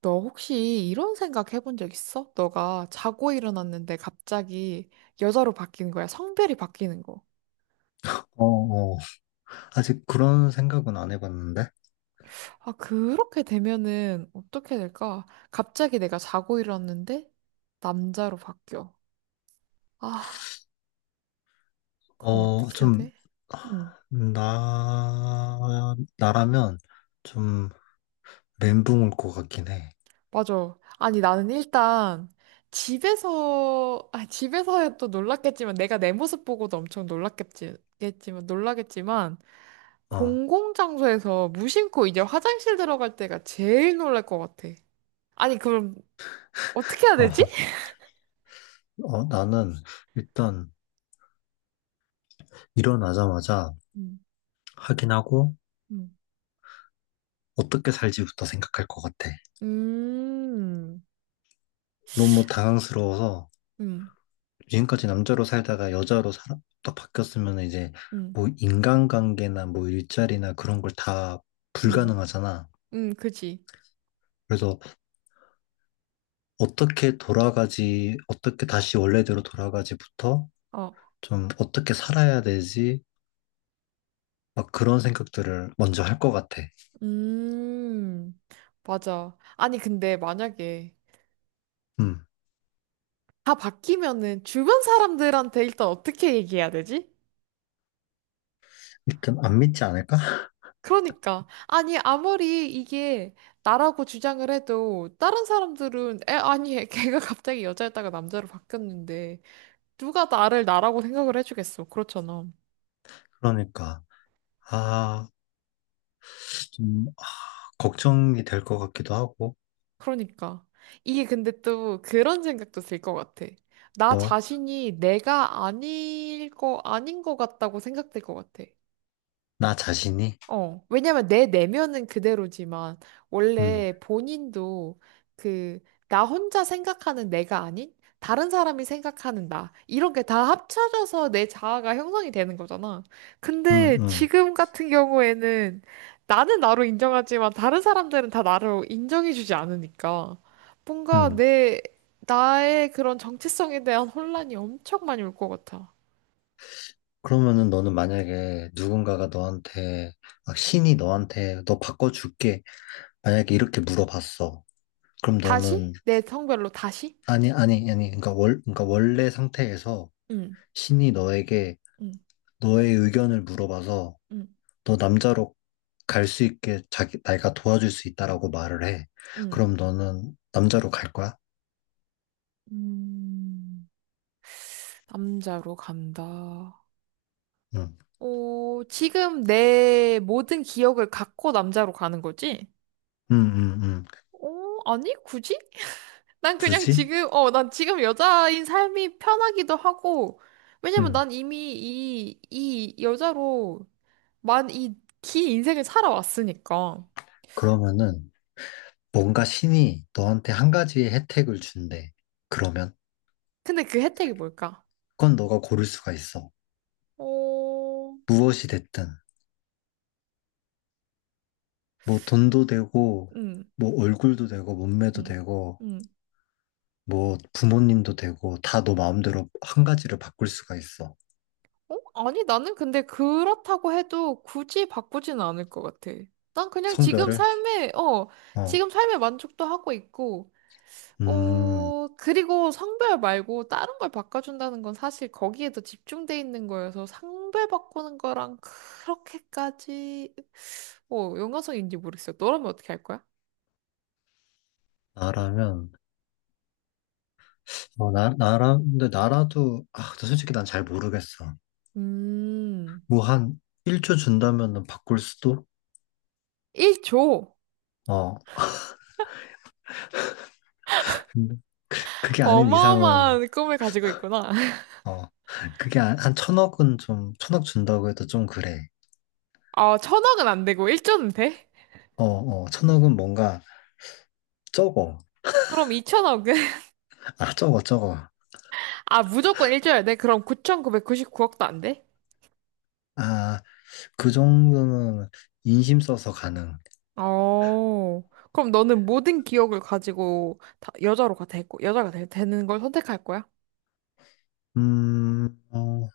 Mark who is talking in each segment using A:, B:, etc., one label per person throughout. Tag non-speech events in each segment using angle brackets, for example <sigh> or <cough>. A: 너 혹시 이런 생각 해본 적 있어? 너가 자고 일어났는데 갑자기 여자로 바뀌는 거야. 성별이 바뀌는 거.
B: 어, 어. 아직 그런 생각은 안 해봤는데,
A: 아, 그렇게 되면은 어떻게 될까? 갑자기 내가 자고 일어났는데 남자로 바뀌어. 아, 그럼 어떻게 해야
B: 좀,
A: 돼? 응,
B: 나라면 좀 멘붕 올 것 같긴 해.
A: 맞아. 아니, 나는 일단 집에서, 아, 집에서야 또 놀랐겠지만, 내가 내 모습 보고도 엄청 놀라겠지만,
B: 어,
A: 공공장소에서 무심코 이제 화장실 들어갈 때가 제일 놀랄 것 같아. 아니, 그럼 어떻게 해야
B: 어,
A: 되지?
B: 나는 일단 일어나자마자
A: 음,
B: 확인하고
A: 음,
B: 어떻게 살지부터 생각할 것 같아.
A: 음,
B: 너무 당황스러워서
A: 음,
B: 지금까지 남자로 살다가 여자로 살아, 딱 바뀌었으면 이제
A: 음,
B: 뭐 인간관계나 뭐 일자리나 그런 걸 다
A: 음,
B: 불가능하잖아.
A: 그지.
B: 그래서 어떻게 돌아가지, 어떻게 다시 원래대로 돌아가지부터
A: 어,
B: 좀 어떻게 살아야 되지? 막 그런 생각들을 먼저 할 것 같아.
A: 음, 맞아. 아니, 근데 만약에
B: 음.
A: 다 바뀌면은 주변 사람들한테 일단 어떻게 얘기해야 되지?
B: 일단 안 믿지 않을까? <laughs>
A: 그러니까. 아니, 아무리 이게 나라고 주장을 해도 다른 사람들은, 에, 아니, <laughs> 걔가 갑자기 여자였다가 남자로 바뀌었는데. 누가 나를 나라고 생각을 해주겠어. 그렇잖아.
B: 그러니까. 아, 좀 걱정이 될 것 같기도 하고,
A: 그러니까. 이게 근데 또 그런 생각도 들 것 같아. 나
B: 뭐,
A: 자신이 내가 아닐 거, 아닌 거 같다고 생각될 것 같아.
B: 나 자신이.
A: 어, 왜냐면 내 내면은 그대로지만,
B: 음,
A: 원래 본인도 그, 나 혼자 생각하는 내가 아닌, 다른 사람이 생각하는 나. 이런 게 다 합쳐져서 내 자아가 형성이 되는 거잖아.
B: 음,
A: 근데
B: 음,
A: 지금 같은 경우에는 나는 나로 인정하지만 다른 사람들은 다 나로 인정해주지 않으니까. 뭔가
B: 음.
A: 내, 나의 그런 정체성에 대한 혼란이 엄청 많이 올 것 같아.
B: 그러면은 너는 만약에 누군가가 너한테, 막 신이 너한테 너 바꿔줄게. 만약에 이렇게 물어봤어. 그럼 너는
A: 다시? 내 성별로 다시?
B: 아니, 아니, 아니. 그러니까 그러니까 원래 상태에서
A: 응,
B: 신이 너에게
A: 응,
B: 너의 의견을 물어봐서
A: 응,
B: 너 남자로 갈 수 있게 자기 내가 도와줄 수 있다라고 말을 해.
A: 응.
B: 그럼 너는 남자로 갈 거야?
A: 음, 남자로 간다.
B: 응.
A: 오, 지금 내 모든 기억을 갖고 남자로 가는 거지?
B: 응, 응, 응.
A: 오, 아니, 굳이? 난 그냥
B: 굳이?
A: 지금, 난 지금 여자인 삶이 편하기도 하고, 왜냐면
B: 응.
A: 난 이미 이 여자로 만 이 긴 인생을 살아왔으니까.
B: 그러면은 뭔가 신이 너한테 한 가지의 혜택을 준대. 그러면
A: 근데 그 혜택이 뭘까?
B: 그건 너가 고를 수가 있어.
A: 오,
B: 무엇이 됐든 뭐 돈도 되고
A: 응
B: 뭐 얼굴도 되고
A: 응
B: 몸매도 되고
A: 응
B: 뭐 부모님도 되고 다 너 마음대로 한 가지를 바꿀 수가 있어.
A: 어? 아니, 나는 근데 그렇다고 해도 굳이 바꾸진 않을 것 같아. 난 그냥 지금
B: 성별을?
A: 삶에, 어,
B: 어.
A: 지금 삶에 만족도 하고 있고,
B: 음,
A: 그리고 성별 말고 다른 걸 바꿔준다는 건 사실 거기에 더 집중돼 있는 거여서 성별 바꾸는 거랑 그렇게까지, 연관성인지 모르겠어. 너라면 어떻게 할 거야?
B: 나라면, 어, 나, 나라, 근데 나라도, 근데 솔직히 난 잘 모르겠어.
A: 음,
B: 뭐 한 1초 준다면은 바꿀 수도?
A: 1조.
B: 어, 근데 그게 아닌 이상은,
A: 어마어마한 꿈을 가지고 있구나. <laughs>
B: 어, 그게 한 천억은 좀, 천억 준다고 해도 좀 그래.
A: 아, 천억은 안 되고 1조는 돼?
B: 천억은 뭔가 적어.
A: 그럼 2천억은?
B: 아, 적어, 적어.
A: 아, 무조건 1조야 돼? 그럼 9,999억도 안 돼?
B: 아, 그 정도는 인심 써서 가능.
A: 어. 그럼 너는 모든 기억을 가지고 다 여자로 가 되고 여자가 되는 걸 선택할 거야?
B: 음, 어,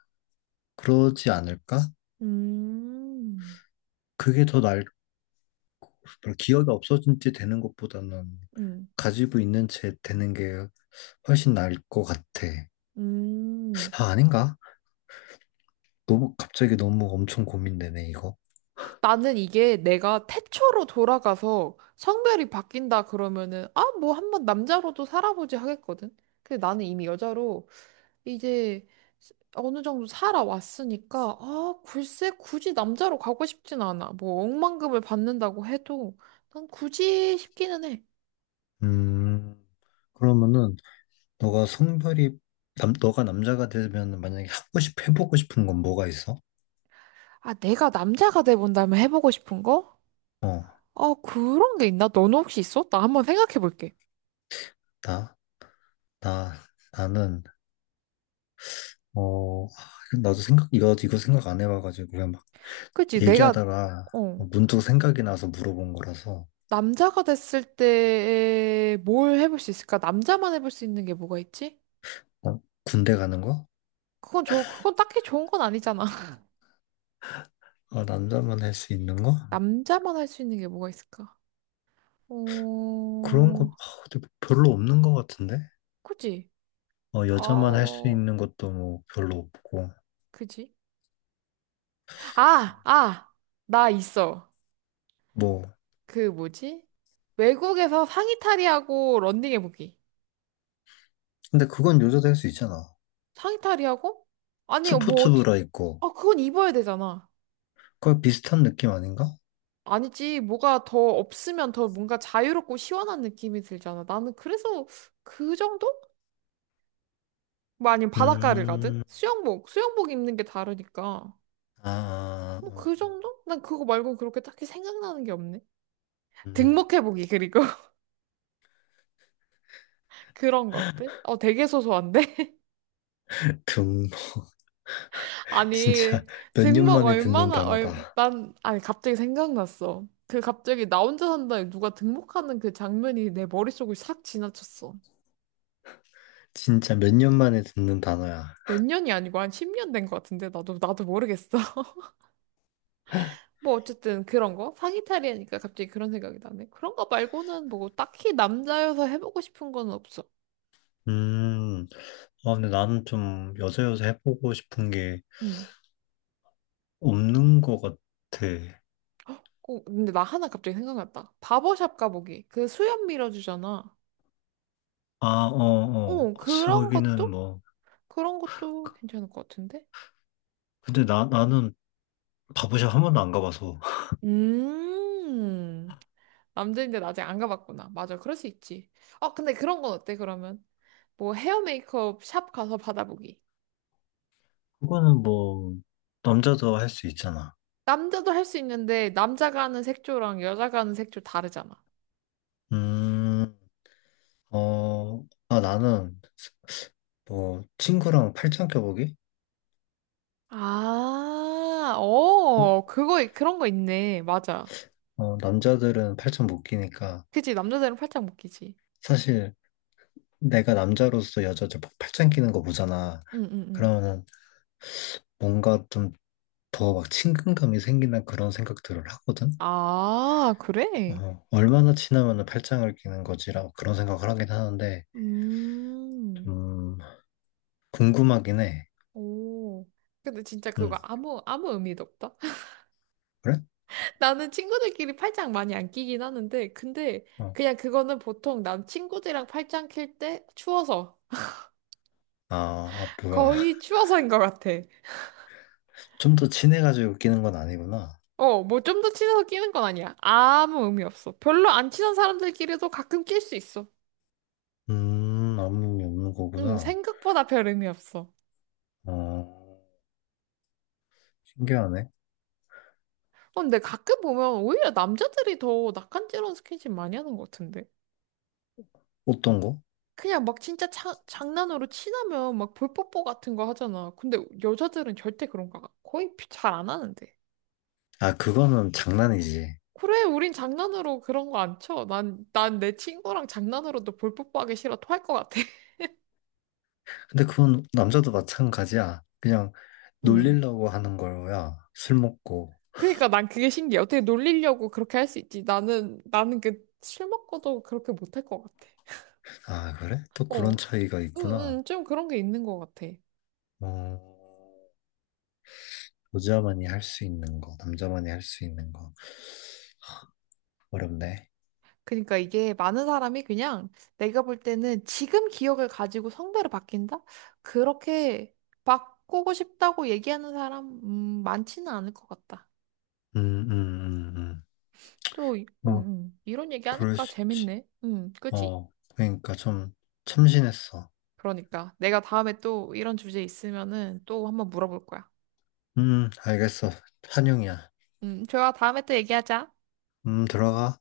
B: 그러지 않을까?
A: 음,
B: 그게 더 나을, 기억이 없어진 지 되는 것보다는
A: 음,
B: 가지고 있는 채 되는 게 훨씬 나을 것 같아.
A: 음.
B: 아, 아닌가? 너무 갑자기 너무 엄청 고민되네, 이거.
A: 나는 이게 내가 태초로 돌아가서 성별이 바뀐다 그러면은, 아, 뭐 한번 남자로도 살아보지 하겠거든? 근데 나는 이미 여자로 이제 어느 정도 살아왔으니까, 아, 글쎄, 굳이 남자로 가고 싶진 않아. 뭐, 억만금을 받는다고 해도, 난 굳이 싶기는 해.
B: 음, 그러면은 너가 성별이 너가 남자가 되면 만약에 해보고 싶은 건 뭐가 있어?
A: 아, 내가 남자가 돼본다면 해보고 싶은 거?
B: 어,
A: 아, 그런 게 있나? 너는 혹시 있어? 나 한번 생각해 볼게.
B: 나, 나, 나는 어, 아, 나도 생각 이거 이거 생각 안 해봐가지고 그냥 막
A: 그치,
B: 얘기하다가
A: 어,
B: 문득 생각이 나서 물어본 거라서
A: 남자가 됐을 때 뭘 해볼 수 있을까? 남자만 해볼 수 있는 게 뭐가 있지?
B: 어, 군대 가는 거?
A: 그건 딱히 좋은 건 아니잖아. <laughs>
B: 아, 남자만 할 수 있는 거?
A: 남자만 할 수 있는 게 뭐가 있을까?
B: 그런 거
A: 어,
B: 아, 근데 별로 없는 것 같은데?
A: 그치?
B: 어, 여자만 할 수
A: 어,
B: 있는 것도 뭐 별로 없고.
A: 그지? 아, 아, 나 있어.
B: 뭐,
A: 그 뭐지? 외국에서 상의탈의하고 런닝해보기.
B: 근데 그건 여자도 할 수 있잖아.
A: 상의탈의하고? 아니, 뭐,
B: 스포츠
A: 어찌,
B: 브라 있고.
A: 아, 그건 입어야 되잖아.
B: 거의 비슷한 느낌 아닌가?
A: 아니지, 뭐가 더 없으면 더 뭔가 자유롭고 시원한 느낌이 들잖아. 나는 그래서 그 정도? 뭐 아니면 바닷가를 가든?
B: 음,
A: 수영복 입는 게 다르니까.
B: 아, 아,
A: 뭐
B: 아,
A: 그 정도? 난 그거 말고 그렇게 딱히 생각나는 게 없네.
B: 음, 음.
A: 등목해보기, 그리고 <laughs> 그런 것들? 어, 되게 소소한데?
B: 등. <laughs>
A: 아니,
B: 진짜 몇 년
A: 등록
B: 만에 듣는
A: 얼마나,
B: 단어다.
A: 난, 아니, 갑자기 생각났어. 그 갑자기 나 혼자 산다에 누가 등록하는 그 장면이 내 머릿속을 싹 지나쳤어.
B: 진짜 몇 년 만에 듣는 단어야.
A: 몇 년이 아니고 한 10년 된 것 같은데, 나도 모르겠어. <laughs> 뭐, 어쨌든 그런 거? 상의탈이 하니까 갑자기 그런 생각이 나네. 그런 거 말고는 뭐, 딱히 남자여서 해보고 싶은 건 없어.
B: 음, 아, 근데 나는 좀 여자 여자 해보고 싶은 게
A: 응.
B: 없는 것 같아.
A: 꼭, 근데 나 하나 갑자기 생각났다. 바버샵 가보기. 그 수염 밀어주잖아.
B: 아, 어, 어.
A: 어, 그런
B: 거기는
A: 것도?
B: 뭐.
A: 그런 것도 괜찮을 것 같은데?
B: 근데 나는 바보샵 한 번도 안 가봐서.
A: 음, 남자인데 나 아직 안 가봤구나. 맞아, 그럴 수 있지. 어, 근데 그런 건 어때, 그러면? 뭐 헤어 메이크업 샵 가서 받아보기.
B: 그거는 뭐, 남자도 할 수 있잖아.
A: 남자도 할 수 있는데, 남자가 하는 색조랑 여자가 하는 색조 다르잖아.
B: 음, 어, 나는 뭐, 친구랑 팔짱 껴보기?
A: 아, 그거, 그런 거 있네. 맞아.
B: 어, 남자들은 팔짱 못 끼니까,
A: 그치, 남자들은 팔짱 묶이지
B: 사실 내가 남자로서 여자들 막 팔짱 끼는 거 보잖아.
A: 응, 응, 응.
B: 그러면은 뭔가 좀 더 막 친근감이 생기는 그런 생각들을 하거든?
A: 아, 그래?
B: 어, 얼마나 친하면은 팔짱을 끼는 거지라고 그런 생각을 하긴 하는데,
A: 음,
B: 좀, 궁금하긴 해.
A: 오. 근데 진짜
B: 응,
A: 그거 아무 의미도 없다.
B: 그래?
A: 나는 친구들끼리 팔짱 많이 안 끼긴 하는데, 근데
B: 어,
A: 그냥 그거는 보통 난 친구들이랑 팔짱 낄 때 추워서.
B: 아, 아, 뭐야.
A: 거의 추워서인 것 같아.
B: 좀 더 친해가지고 웃기는 건 아니구나.
A: 어, 뭐 좀 더 친해서 끼는 건 아니야. 아무 의미 없어. 별로 안 친한 사람들끼리도 가끔 낄 수 있어.
B: 아무 의미 없는 거구나.
A: 생각보다 별 의미 없어.
B: 어, 신기하네.
A: 어, 근데 가끔 보면 오히려 남자들이 더 낯간지러운 스킨십 많이 하는 것 같은데.
B: 어떤 거?
A: 그냥 막 진짜 장난으로 친하면 막 볼뽀뽀 같은 거 하잖아. 근데 여자들은 절대 그런 거 거의 잘 안 하는데.
B: 아, 그거는 장난이지.
A: 그래, 우린 장난으로 그런 거 안 쳐. 난 내 친구랑 장난으로도 볼뽀뽀하기 싫어 토할 것 같아. <laughs>
B: 근데 그건 남자도 마찬가지야. 그냥
A: 음.
B: 놀리려고 하는 거야. 술 먹고.
A: 그러니까 난 그게 신기해. 어떻게 놀리려고 그렇게 할 수 있지? 나는 그 술 먹고도 그렇게 못할 것 같아.
B: 아, 그래? 또
A: 어.
B: 그런 차이가
A: 응,
B: 있구나.
A: 응, 좀 그런 게 있는 것 같아.
B: 어, 여자만이 할 수 있는 거, 남자만이 할 수 있는 거. 어렵네.
A: 그러니까 이게 많은 사람이 그냥 내가 볼 때는 지금 기억을 가지고 성별을 바뀐다? 그렇게 바꾸고 싶다고 얘기하는 사람, 많지는 않을 것 같다.
B: 음, 음, 음, 음.
A: 또,
B: 뭐,
A: 이런 얘기
B: 그럴
A: 하니까
B: 수 있지.
A: 재밌네. 그치?
B: 어, 그러니까 좀 참신했어.
A: 그러니까 내가 다음에 또 이런 주제 있으면은 또 한번 물어볼 거야.
B: 알겠어. 한영이야.
A: 좋아. 다음에 또 얘기하자.
B: 들어가.